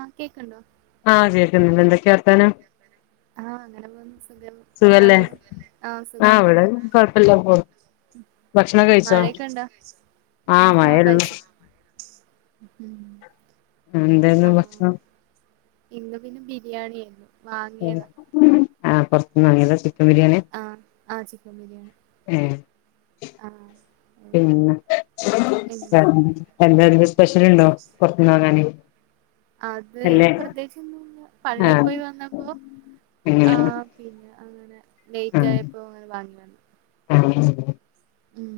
ആഹ് കേക്കണ്ടോ ആഹ് കേക്കുന്നുണ്ട് എന്ത് ഒക്ക വർത്താനം ആഹ് അങ്ങനെ പോന്നു സുഖം സുഖല്ലേ അവിടെയോ ആ സുഖം തന്നെ അല്ലപ്പൊ ഉം മഴയൊക്കെ ഒണ്ടോ ഉ ആഹ് കഴിച്ചു ഉം എന്തായിരുന്നു ആഹ് ഭക്ഷണം ഇന്ന് പിന്നെ ബിരിയാണി ആയിരുന്നു ആ വാങ്ങിയതാ പൊ, ആ പൊറത്ത്ന്ന് വാങ്ങിയത ചിക്കൻ ബിരിയാണി. ആഹ് ആഹ് ചിക്കൻ ബിരിയാണി ഏ ആഹ്. ഉം പിന്നെ ഉം എന്തെലും സ്പെഷ്യല്ണ്ടോ പൊറത്ത്ന്ന് വാങാന്. അത് പ്രത്യേകിച്ച് ഒന്നും ഇല്ല. പള്ളി ആഹ് പോയി വന്നപ്പോ ആ. അങ്ങനെ പിന്നെ അങ്ങനെ ലേറ്റ് ആഹ് ആയപ്പോ അങ്ങനെ വാങ്ങി വന്ന്. [unintelligible] ഉം.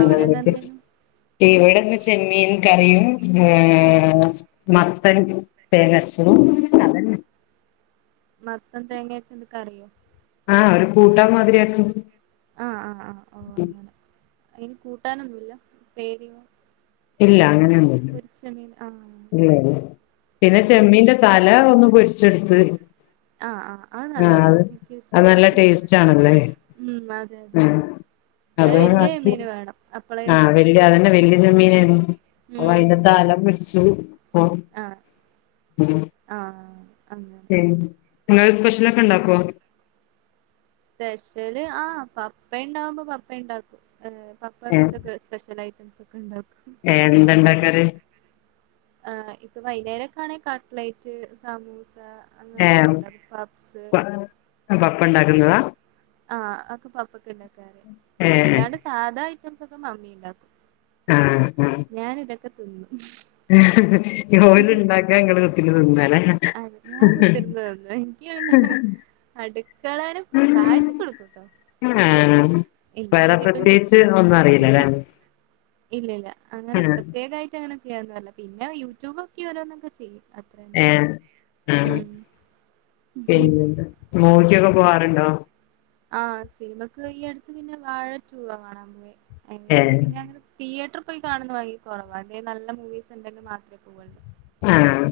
അവിടെന്ന് എന്തേനു ഇവിടിന്ന് ചെമ്മീൻ കറിയും ഉം ഏഹ് മത്തൻ തേങ്ങ അരച്ച്. [unintelligible] മത്തൻ തേങ്ങയരച്ച എന്ത് കറിയോ? ആഹ് ഒരു കൂട്ടാമാതിരിയാക്കും. ആഹ്, ആഹ്, ആഹ് ഓ അങ്ങനെ ഇനി കൂട്ടാനൊന്നുല്ല ഉപ്പേരിയും. ഇല്ല അങ്ങനെയൊന്നുല്ല മീൻ ആഹ് ഇല്ല, ഇല്ല. ഓ പിന്നെ അത് ചെമ്മീന്റെ ശരി തല ഉം ഒന്ന് പൊരിച്ചെടുത്ത്. ആഹ്, ആഹ് അത് ആ നല്ലതാ അത് എനിക്കും അത് ഇഷ്ടാ ടേസ്റ്റ് നല്ല ആണല്ലേ ടേസ്റ്റാണ്. ഉം അതെ, അതെ അത് വലിയ മീൻ വേണം അപ്പളേ. ആ വല്യ അതന്നെ വലിയ ചെമ്മീനാരുന്നു. അപ്പൊ ഉം അതിന്റെ തല പൊരിച്ചു അപ്പോ. ആഹ് ഉം. ആഹ്. അങ്ങനെ ഉം നിങ്ങള് സ്പെഷ്യലൊക്കെ ഇണ്ടാക്കുവോ? സ്പെഷ്യല് ആഹ് പപ്പ ഇണ്ടാവുമ്പോ പപ്പ ഇണ്ടാക്കും ഏഹ്. പപ്പ ഏ അങ്ങനത്തോക്കെ സ്പെഷ്യൽ ഐറ്റംസ് ഒക്കെ ഇണ്ടാക്കും. വേറെന്താ ഇണ്ടാക്കാറ്? ആഹ് ഇപ്പൊ വൈന്നേരൊക്കെ ആണെ കട്ലേറ്റ്, സമൂസ. അങ്ങനത്തൊക്കെ ഇണ്ടാക്കും പപ്സ് [inaudible] പപ്പ ഉണ്ടാക്കുന്നതാ? ആഹ് അതൊക്കെ പപ്പക്ക് ഇണ്ടാക്കാറ്. ഏ അല്ലാണ്ട് സാധാ ഐറ്റംസ് ഒക്കെ മമ്മി ഉണ്ടാക്കും. ആഹ്, ആഹ്. ഞാനിതൊക്കെ തിന്നും. ഇത് ഓലുണ്ടാക്കാ ഇങ്ങള് കുത്തിരുന്ന് തിന്നാലേ. അഹ് ഞാൻ കുത്തിയിരുന്ന് [unintelligible] എനിക്ക്. അടുക്കളേലും സഹായിച്ചൊക്കെ കൊടുക്കുട്ടോ. ആഹ്. ഇല്ലെങ്കി വേറെ കിട്ടും കിട്ട് പ്രത്യേകിച്ച് ഒന്നും അറിയില്ലല്ലേ ഇല്ലില്ല അങ്ങനെ ആഹ് പ്രത്യേകായി ട്ടങ്ങനെ ചെയ്യാ ഒന്നുവല്ല പിന്നെ യൂട്യൂബോക്കി ഓരോന്നൊക്കെ ചെയ്യും. അത്രന്നെ ഏഹ്, ആഹ് ഉം പിന്നെന്താ മൂവിക്കൊക്കെ പോവാറുണ്ടോ? ആഹ് സിനിമക്ക് ഈ അടുത്ത് പിന്നെ വാഴ ടൂവാ കാണാൻ പോയെ അയിന് പിന്നെ, ഏഹ് പിന്നെ അങ്ങനെ. തിയേറ്റർ പോയി കാണുന്ന ഭയങ്കര കൊറവാ അല്ലേ നല്ല മൂവീസ് ഉണ്ടെങ്കി മാത്രേ പോവുള്ളു. ആഹ്.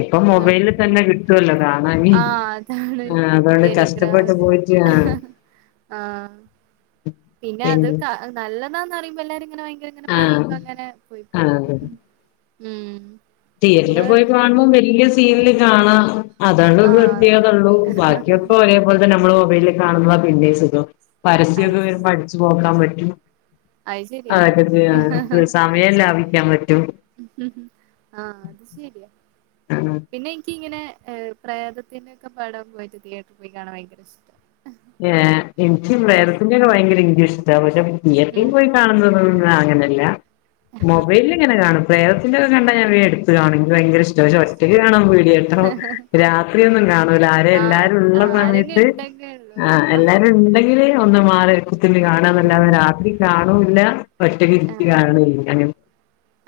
ഇപ്പൊ മൊബൈലിൽ ഉം തന്നെ കിട്ടുവല്ലോ കാണാനീ. ആഹ് അതാണ് ആഹ് അതുകൊണ്ട് കഷ്ടപ്പെട്ട് ടെലിഗ്രാമില് പോയി. ആഹ്. പിന്നെ അത് ക നല്ലതാന്ന് പറയുമ്പോ എല്ലാരു ഇങ്ങനെ ഭയങ്കര. ഇങ്ങനെ ആഹ് പറയുമ്പോ അങ്ങനെ പോയ് ആഹ് പോവും ഉം. തിയറ്ററില് നിങ്ങള് പോയി കാണുമ്പോം വലിയ സീനില് കാണാം. അതാണ് ആഹ് അതെ പ്രത്യേകതള്ളൂ ബാക്കിയൊക്കെ ഒരേ പോലത്തന്നെ നമ്മള് മൊബൈലി കാണുന്നതാ പിന്നേം സുഖം പരസ്യൊക്കെ അത് വരുമ്പോ ശരി അടിച്ചു പോക്കാൻ പറ്റും അത് ശരിയാ അതൊക്കെ അത് ചെയ്യാ സത്യാ ആഹ് സമയം ലാഭിക്കാൻ പറ്റും ആഹ് അത് ശരിയാ [unintelligible] പിന്നെ എനിക്കിങ്ങനെ ഏഹ് പ്രേതത്തിന്റെയൊക്കെ പാടം പോയിട്ട് തിയേറ്ററി പോയി കാണാൻ ഭയങ്കര ഇഷ്ട്ടാ ഏഹ് എനിക്ക് പ്രേതത്തിന്റെ ഒക്കെ ഭയങ്കര ഇഷ്ട്ടാ പക്ഷെ തീയേറ്ററി ഉം പോയി കാണുന്നതോടോടും അങ്ങനെല്ലാ മൊബൈലില് ഇങ്ങനെ കാണും പ്രേതത്തിന്റെയൊക്കെ കണ്ടാ ഞാൻ വേ എടുത്ത് കാണും എനിക്ക് ഭയങ്കര ഇഷ് ട്ടാ പക്ഷെ ഒറ്റക്ക് കാണാൻ പേടിയാട്ടോ രാത്രിയൊന്നും കാണൂലാ ആരെ ആഹ് എല്ലാരും ഇള്ള ആഹ് ആരെങ്കിലും സമയത്ത് ഉണ്ടെങ്കി ഉള്ളൂ ആഹ് എല്ലാരും ഇണ്ടെങ്കില് ഒന്ന് മാറി കുത്തിരിന്ന് ആഹ് കാണാന്നല്ലാതെ രാത്രി കാണൂല്ലാ ഒറ്റക്കി [unintelligible] ആഹ് കാണോ ഇല്ലാ അങ്ങനെ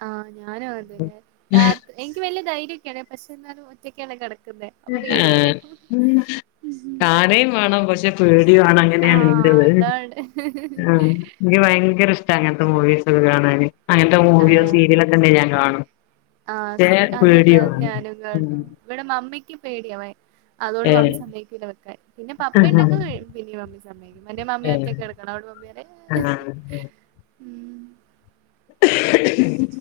ആഹ് ഞാനും ഉം അതന്നെ രാത് എനിക്ക് വല്ല്യ ധൈര്യൊക്കെയാണെ പക്ഷെ എന്നാലും ഒറ്റക്കല്ലേ കെടക്കുന്നെ ആഹ് കാണെ വേണം പക്ഷെ പേടിയുവാണ് അങ്ങനെയാണ് ആഹ് ഇൻ്റെത് അതാണ് ആഹ് എനിക്ക് ഭയങ്കര ഇഷ്ട്ടാ അങ്ങനത്തെ മൂവീസൊക്കെ കാണാന് അങ്ങനത്തെ മൂവിയോ ആഹ് സീരിയലൊക്കെ ഇണ്ടെങ്കി ഞാൻ കാണും. ആഹ് പക്ഷേ സീ അതെ അതെ അത് പേടിയുവാണ് ഞാനും ഉം കാണും ഇവിടെ മമ്മിക്ക് പേടിയാ ഭയ അതുകൊണ്ട് ഏഹ് മമ്മി സമ്മയ്ക്കില്ലാ വെക്കാൻ പിന്നെ പപ്പ ഇണ്ടെങ്കി [unintelligible] [unintelligible] മമ്മി സമ്മയ്ക്കും അല്ലെ മമ്മി ഒറ്റക്ക് കെടക്കണം അതോണ്ട് മമ്മി പറയും ആഹ് ആഹ് ഉം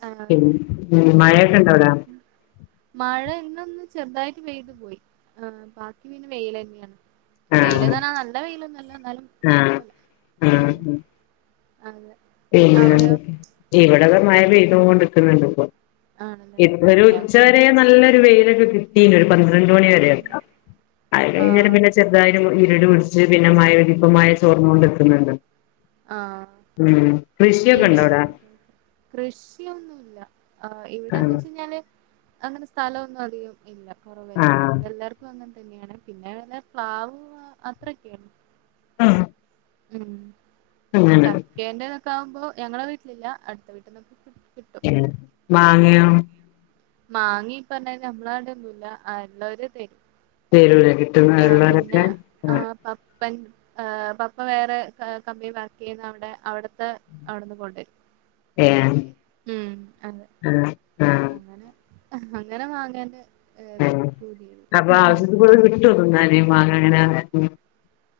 ആഹ് പിൻ ഉം മഴയൊക്കെ പിന്നെ ഇണ്ടാ അവിടെ? മഴ ഇന്ന് ഒന്ന് ചെറുതായിട്ട് പെയ്തു പോയി ഏഹ് ബാക്കി പിന്നെ വെയ്ലെന്നെയാ ഇന്ന് വെയില്ന്ന് ആഹ് പറഞ്ഞാ നല്ല വെയിലൊന്നൊല്ലാ എന്നാലും ആഹ് കൊഴപ്പെല്ലാ. ഉം അതെ പിന്നെ അവിടെയോ ഇവിടെതാ മഴ പെയ്തോണ്ട്ക്ക്ന്ന്ണ്ട് ഇപ്പം ആണല്ലേ ഇപ്പോ ഒരു ഉച്ചവരെ ഞങ്ങോട്ട് നല്ലൊരു വെയിലൊക്കെ കി കിട്ടീന് ഒരു പന്ത്രണ്ട് മണി ഉം വരെയൊക്കെ അത് കഴിഞ്ഞേരം ആഹ് പിന്നെ ചെറുതായിട്ട് മു ഇരുട് പിടിച്ച് ന്നിറ്റ് പിന്നെ മയ പെയ്ത് ഇപ്പം മയ ചോർന്നോണ്ട്ക്ക്ന്ന്ണ്ട് ആഹ് ഉം കൃഷിയൊക്കെ ഇണ്ടോ അവിടെ? കൃഷിയൊന്നുല്ലാ ആഹ് ഇവിടെന്ന് വെച്ച് കഴിഞ്ഞാല് അങ്ങനെ സ്ഥലൊന്നും അധികം ഇല്ലാ കൊറവെന്നെയാ ഇവിടെ ആഹ് എല്ലാർക്കും അങ്ങനെ തന്നെയാണെ പിന്നെ അങ്ങനെ പ്ലാവ് [unintelligible] അത്രക്ക് ഉം ഉം ചക്കേന്റെതൊക്കെ ആവുമ്പോ ഞങ്ങളെ വീട്ടിലില്ലാ അടുത്ത വീട്ടിന്നൊക്കെ കി [unintelligible] ഉം മാങ്ങയോ? മാങ്ങിം ഇ പറഞ്ഞാരി നമ്മളാടൊന്നുല്ലാ ആഹ് ഇള്ളോര് തെരും. തരൂലേ ആഹ് പിന്നെ കിട്ടുന്നള്ളവരൊക്കെ ആഹ് പ പ്പൻ ഏഹ് പപ്പ വേറെ കമ്പനി വർക്ക് ചെയ്യുന്ന കൊണ്ട് അവിടെ അവിടുത്തെ അവിടെന്ന് കൊണ്ടുവരും. ഏഹ് ഉം അതെ ആഹ് ആഹ് അങ്ങനെ അങ്ങനെ മാങ്ങേൻ്റെ ഏത് പൂതി ഇപ്പഴും കിട്ടോ തിന്നാന് മാങ്ങ ഇങ്ങനെ [unintelligible]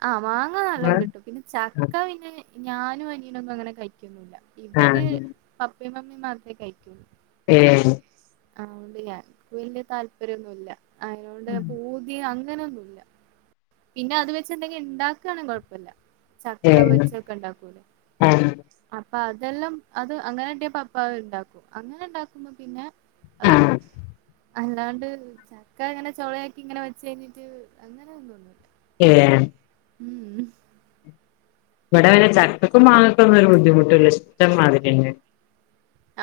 ആഹ് മാങ്ങ നല്ലോം കിട്ടും പിന്നെ ചക്ക പിന്നെ ഞാനും അനിയനൊന്നും അങ്ങനെ കയിക്കൊന്നുല്ലാ. ഇവര് ആഹ് പപ്പേം മമ്മിം മാത്രേ കഴിക്കൂ ഏഹ് അതോണ്ട് ഞങ്ങക്ക് വല്ല്യ താല്പര്യന്നുല്ല അയ്നോണ്ട് പൂതി അങ്ങനൊന്നുല്ല. പിന്നെ അത് വെച്ചെന്തെങ്കിലും ഇണ്ടാക്കുവാണങ്കി കൊഴപ്പല്ല ചക്ക ഏഹ് പൊരിച്ചൊക്കെ ഇണ്ടാക്കൂലേ ആഹ് അപ്പൊ അതെല്ലാം അത് അങ്ങനെ ഇണ്ടെ പപ്പാ അത് ഇണ്ടാക്കും അങ്ങനെ ഇണ്ടാക്കുമ്പോ പിന്നെ അഹ് ആഹ് തിന്നും അല്ലാണ്ട് ചക്ക ഇങ്ങനെ ചുളയാക്കി ഇങ്ങനെ വെച്ച് കഴിഞ്ഞിട്ട് അങ്ങനെ തിന്നൊന്നുല്ല. ഏഹ് ഉം ഇവിടെ പിന്നെ ചക്കക്കും മാങ്ങക്കൊന്നൊരു ബുദ്ധിമുട്ടൂല്ല ഇഷ്ടംമാതിരെന്നെ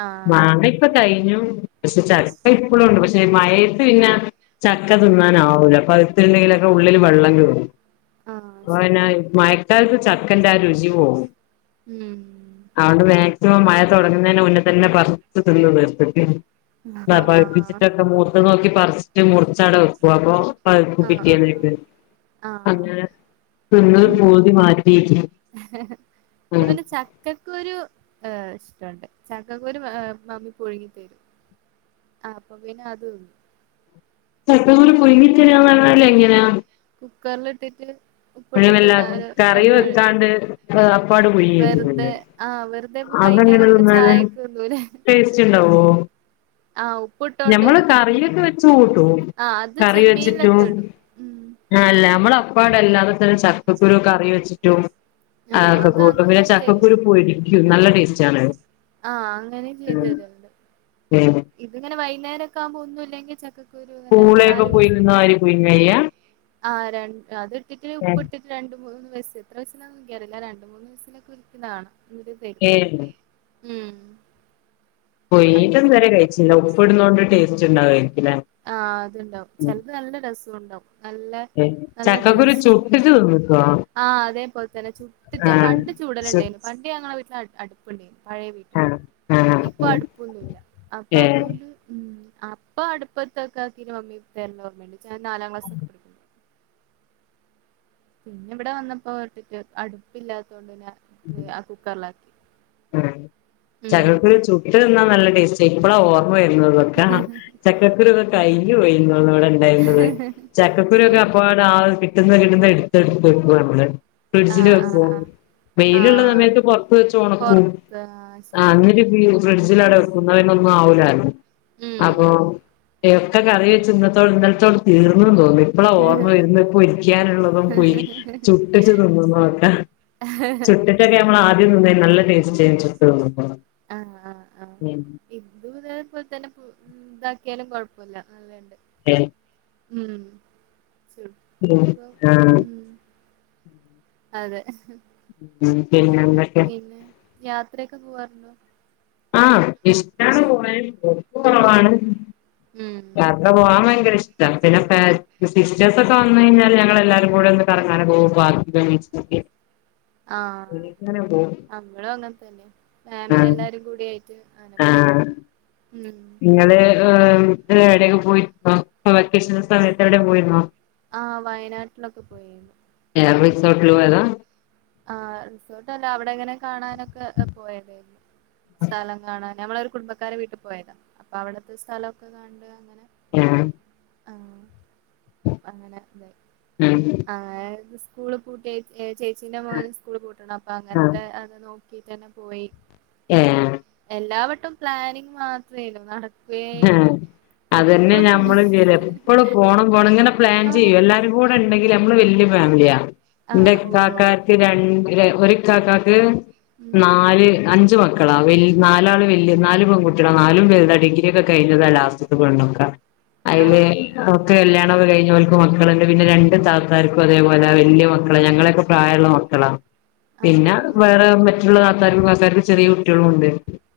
ആഹ് മാങ്ങ ഇപ്പ കഴിഞ്ഞു പക്ഷെ ചക്ക ഇപ്പളുണ്ട് പക്ഷെ മഴയത്ത് പിന്നെ ചക്ക ആഹ് തിന്നാനാവൂല പഴുത്ത്ണ്ടെങ്കിലൊക്കെ ഉള്ളില് വെള്ളം കേറും. ആഹ് അപ്പൊ പിന്നെ ശരിയാ മയക്കാലത്ത് ചക്കന്റെ ആ രുചി പോവും. ഉം അതുകൊണ്ട് മാക്സിമം മഴ തുടങ്ങുന്നന് മുന്നേ തന്നെ പറിച്ചു തിന്നു [unintelligible] ആഹ് പഴിപ്പിച്ചിട്ടൊക്കെ മൂത്തത് നോക്കി പറിച്ചിട്ട് മുറിച്ചടെ വെക്കൂ അപ്പൊ പഴുക്കും ആഹ് ആഹ് പിറ്റേന്നേക്ക് ആഹ് ആഹ് അങ്ങനെ തിന്നു പൂതി മാ ഇവടെ പിന്നെ ച ക്കക്കൂരു ഏഹ് ഇഷ്ട്ടണ്ട് ചക്കക്കൂരു മമ്മി പുഴുങ്ങിത്തരും ആഹ് അപ്പൊ പിന്നെ അതും [unintelligible] ചക്കക്കുരു പുഴുങ്ങി തിന്നാന്ന് പറഞ്ഞാല് എങ്ങനെയാ കുക്കറിലിട്ടിട്ട് ഉപ്പ്ട്ടിട്ട് അങ്ങനല്ല നാല് കറി രണ്ട് വെക്കാണ്ട് അപ്പാട് പുഴുങ്ങി വെറുതെ വെച്ചിട്ടില്ലേ ആഹ് വെറുതെ ഇപ്പ അതെങ്ങനെ വൈന്നേരൊക്കെ തിന്നാന് ചായക്ക് തിന്നൂലെ ടേസ്റ്റ് ഉണ്ടാവോ ഉപ്പിട്ടോണ്ട് ഞമ്മള് കറിയൊക്കെ വെച്ച് കൂട്ടു ആഹ് അത് കറി വെച്ചിട്ടു ചെമ്മീനിലൊക്കെ ഇടും ഉം ആല്ല നമ്മള് അപ്പണ് എല്ലാ [unintelligible] ചക്കക്കുരു കറി വെച്ചിട്ടും ആഹ് അതൊക്കെ അത് കൂട്ടും പിന്നെ അങ്ങനെയും തരും ചക്കക്കൂരു പുളി [unintelligible] നല്ല ടെസ്റ്റ് ആണ് ആഹ് അങ്ങനെ ചെയ്തു തരലുണ്ട് [unintelligible] ഇത്ങ്ങെനെ വൈന്നേരൊക്കാകുമ്പോ ഒന്നുല്ലെങ്കിൽ ചക്ക കുരു ഇങ്ങനെ പൂളയൊക്കെ നാല് വിസിൽ പുഴുങ്ങുന്ന മാതിരി പുഴുങ്ങുവ ചെയ്യാ [unintelligible] അത് ഇട്ടിട്ട് ഉപ്പ് ഇട്ടിട്ട് രണ്ട് മൂന്ന് വിസ്സിൽ എത്ര വിസ്സില എന്നൊന്നും എനിക്ക് അറില്ല രണ്ട് മൂന്ന് വിസിലൊക്കെ വിളിക്കുന്ന കാണാം തരും ഏഹ് ഉം അത് പുഴുങ്ങീട്ടൊന്നും ഇത് വരെ കഴിച്ചില്ല ഉപ്പ് ഇടുണോണ്ട് ടേസ്റ്റ് ഉണ്ടാവായിരിക്കൂല്ലേ ആഹ് അത്ണ്ടാവും ചിലത് നല്ല രസോണ്ടാവും നല്ല നല്ല ടേസ്റ്റ് [unintelligible] തിന്ന്ക്കോ ആഹ് അതേപോലെ തന്നെ ചുട്ടിട്ട് പണ്ട് ചു ചൂടല്ണ്ടേനു പണ്ട് ഞങ്ങളെ വീട്ടിൽ അട് അടുപ്പ് ഇണ്ടേനു പഴയ വീട് ആ ആ ഇപ്പൊ ആ അടുപ്പൊന്നുല്ല അപ്പൊ ഏ അതുകൊണ്ട് ഉം അപ്പ അടുപ്പ ത്തൊക്കെ ആക്കീട്ട് മമ്മി [unintelligible] ഓർമ്മണ്ട് ഞാൻ നാലാം ക്ലാസ്സൊക്കെ പഠിക്കുമ്പൊ പിന്നെവിടെ വന്നപ്പോ [unintelligible] അടുപ്പില്ലാത്തോണ്ട് പിന്നെ [unintelligible] കുക്കർലാക്കി ഉം ചക്കക്കുരു ചുട്ട് തിന്നാ നല്ല ടേസ്റ്റ് ആയിരിക്കും ഇപ്പളാ ഓർമ്മ വരുന്നത് ആഹ് ചക്കക്കുരു ഒക്കെ കയിഞ്ഞു പോയി [unintelligible] ഉണ്ടായിന്നത് ചക്കക്കുരൊക്കെ ആഹ് അപ്പാടെ ആ കിട്ടുന്ന കിട്ടുന്ന എടുത്ത് എടുത്ത് എക്കും നമ്മള് ഫ്രിഡ്ജിൽ ആഹ് വെക്കോ ആഹ് ആഹ് വെയ്ലുള്ള ആഹ് സമയത്ത് പുറത്ത് വെച്ചോണം ഉം പൊറത്ത് ആഹ് ശരിയാ അങ്ങനക്കെ ഫ്രിഡ്ജിൽ അടെ ക്കും ന്നാ പിന്നെ ഒന്നും ആവൂല അപ്പോ ഉം എക്കെ കറി വെച്ച് ഇന്നതൊ ഇന്നലത്തോട് തീർന്ന് തോന്നി ഇപ്പള ഓർമ്മ വരുന്ന പ്പൊ ഇരിക്കാനുള്ളതും പോയി ചുട്ടിച്ചു തിന്നതൊക്കെ ചുട്ട്ട്ടൊക്കെ നമ്മള് ആദ്യം നിന്നേനി നല്ല ടേസ്റ്റ് ചുട്ട് തിന്നുമ്പോള് ഉം ഇത് ഇതേപോലെ തന്നെ ഇതാക്കിയാലും കുഴപ്പല്ല നല്ലണ്ട് [unintelligible] ഉം ഉം [unintelligible] ഉം അതെ ഉം പിന്നെന്ത് പിന്നെ യാത്രയൊക്കെ പോവാറുണ്ടോ ആഹ് ഇഷ്ടാണ് പോവാന് പോക്ക് ഉം കൊറവാണ് ഉം യാത്ര പോവാൻ ഭയങ്കര ഇഷ്ടാ പിന്നെ പാ സിസ്റ്റേഴ്സ്ക്കെ വന്നയിഞ്ഞാല് ഞങ്ങള് എല്ലാവരും [unintelligible] ആഹ് അമ്മളും അങ്ങൻ തന്നെ ഫാമിലി ആഹ് എല്ലാരും കൂടേയ് ട്ട് ആനെ പോ ഉം ങ്ങള് ഏടെയൊക്കെ പോയിന്നോ വെക്കേഷൻ സമയത്ത് എവിടെ പോയിരുന്നോ ആഹ് വയനാട്ടിലൊക്കെ പോയിരുന്നു ഏഹ് റിസോർട്ടില് പോയതാ. ആഹ് റിസോർട്ട് അല്ല അവിടെ ങ്ങനെ കാണാനൊക്കെ പോയതെനു സ്ഥലം കാണാൻ ഞമ്മളൊരു കുടുംബക്കാരെ വീട്ടിൽ പോയതാ അപ്പൊ അവിടുത്തെ സ്ഥലമൊക്കെ കണ്ട് അങ്ങനെ ഉം ആഹ് അപ്പ അങ്ങനെ ഇതായി ഉം ആഹ് സ്കൂള് പൂട്ട്യേ ചേച്ചീന്റെ മോന് സ്കൂള് പൂട്ടണം അപ്പൊ ആഹ് അങ്ങൻത്തെ അത് നോ- തന്നെ പോയി ഏഹ് എല്ലാവട്ടം പ്ലാനിങ് മാത്രേളു നട ആഹ് അതന്നെ പ്ലാൻ ഞമ്മള് യെലെ എപ്പളും പോണം പോണം ഇങ്ങനെ പ്ലാൻ ആഹ് ചെയ്യും എല്ലാരും കൂടെ ണ്ടെങ്കില് നമ്മള് വല്യ ഫാമിലിയാ ന്റെ ആഹ് ഓ ഇക്കാക്കക്ക് രണ്ട് ഒരു ഇക്കാക്കക്ക് ഉം നാല് അഞ്ച് മക്കളാ. ക്കളാ വൽല്യ നാലാള് വല്യ നാല് പെൺകുട്ട്യളാ നാലും വൽതാ ടി [unintelligible] ക്ക് ആഹ് ആഹ് കല്യാണം ക്കെ കയിഞ്ഞ് ഓൽക്ക് മക്കള്ണ്ട് പിന്നെ രണ്ട് താത്താർക്കും അതേപോലെ വല്യ മക്കളാ ഞങ്ങളെയൊക്കെ പ്രായള്ള മക്കളാ [inaudible] പിന്നെ ആഹ് വേറെ മറ്റുള്ള ത്താർക്കും കക്കാർക്കും ചെറിയ കുട്ടിളും ണ്ട്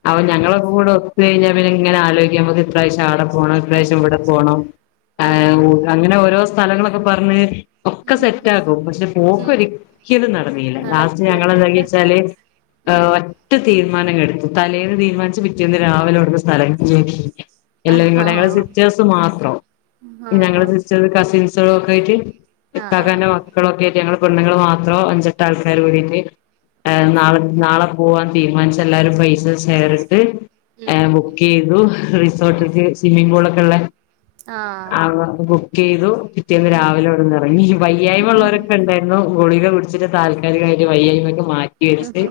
അവ ഓ അത് ഞങ്ങളൊക്ക ശരി കൂടെ ഒ ത് കയിഞ്ഞാ പിന്നെ ങ്ങനെ ആലോക്കും നമ ഇപ്രാശ്യം ആടെ പോണം ഇപ്രാവശ്യം ഇവിടെ പോണം ആഹ് ഉ അങ്ങനെ ഓരോ സ് സ്ഥലങ്ങളൊക്കെ പറഞ് ഒക്കെ ഉം സെറ്റ് ആകും പക്ഷെ പോക്ക് ഉം ഒരിക്കലും നടനീല ലാസ്റ്റ് നടക്കൂല ഞങ്ങെന്താക്കിച്ചാല് ഉം ആഹ് ഒറ്റ തീരുമാനംങടുത്തു തലേന്ന് തീരുമാനിച്ചു പിറ്റേന്ന് രാവിലെ അവിടുന്ന് സ്ഥലം [unintelligible] എല്ലരും ആഹ് കൂടെ ഞങ്ങള ആഹ് സിസ്റ്റേഴ്സ് മാത്രം ആഹ് ഞങ്ങള് സിസ്റ്റേഴസ് കസിൻസ് [unintelligible] ആഹ് ഇക്കാക്കാന്റെ ആഹ് മക്കളൊക്കെ ആയിട്ട് പെണ്ണുങ്ങള് മാത്രം അഞ്ചെട്ട ആൾക്കാാര് കൂടിട്ട്. ഓ ഏഹ് അത് ശരി നാളെ നാളെ പോവാന് തീരുമാനിച്ചെല്ലാരും പൈസേം ഷെയറിട്ട് ഉം ഏഹ് മുസ ഉം ചെയ്തു [unintelligible] ഉം റിസോർട്ടിത്തിം സ്വിമ്മിംഗ പൂൾ ഒക്കെ ഉള്ള, ആഹ് അവ ബുക്ക് ചെയ്തു. പിറ്റിയേന്ന് ഉം രാവിലെ ഇവിടുന്ന് ഇറങ്ങി. വയ്യായ്മ ഉള്ളവരൊക്കെ ണ്ടായിരുന്നു. ഗുളിക കുടിച്ചിട്ട് താൽക്കാലികമായിട്ട് വയ്യ യ്യൊക്കെ മാറ്റിവെച്ച്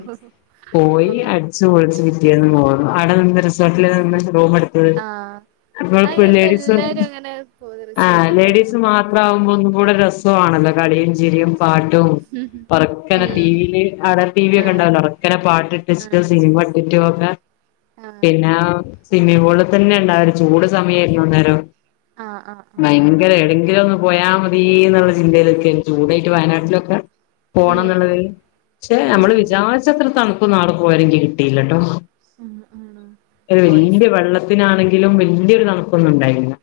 പോയി ഓ അടിച് അടി ച്ച്പൊളിച് പിറ്റേന്ന് പോന്നു. അവിടെ നിന്ന് റിസോർട്ടിൽ നിന്ന് റൂം എടുത്തത്. ആഹ് അത് ഇങ്ങളപ്പോ ഇപ്പ ലേഡീസ് എല്ലാരും അങ്ങനെ പോയി ആ, റിസോർട്ടിന്റെ ലേഡീസ് മാ ത്രകുമ്പോ ഒന്നും കൂടെ രസ ആണല്ലോ. കളിയും ചിരിയും പാട്ടും. പതു ക്ക നെ ഉം ടീവിയിൽ അവിടെ ടീവി ഒക്കെ ആഹ് ഉണ്ടാവൂലോ, ഉറക്കനെ പാട്ട് ഇട്ടിട്ട് ച് സിനിമ ഇട്ടിട്ടോ ഒക്കെ ആ. പിന്നെ സിമ്മിപൂളിൽ തന്നെ ഉണ്ടായിരുന്നു. ചൂട് സമയമായിരുന്നു അന്നേരം ആഹ് ആഹ് ആഹ് ഭയങ്കര ആഹ് എവടെ എവടേ ങ്കിലോ പോയാ മതി എന്നുള്ള ചിന്തയിലൊക്കെ ചൂടായിട്ട് വയനാട്ടിലൊക്കെ പോണം ഉം എന്നുള്ളത് പക്ഷെ നമ്മള് ആഹ് വിചാരിച്ചത്ര തണുപ്പൊന്നും അവിടെ പോയാലും കിട്ടില്ട്ടോ. ഉം, ഉം. വല്യ വെള്ളത്തിനാണെങ്കിലും വല്യ യൊരു തണുപ്പൊന്നും ണ്ടായിര്നില.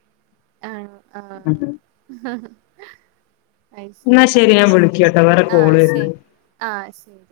ആ, ആ. അത് എന്നാ ശരി, ഞാൻ വിളിക്കാട്ടോ വേറെ കോള് വരുന്നു ആ ശരി.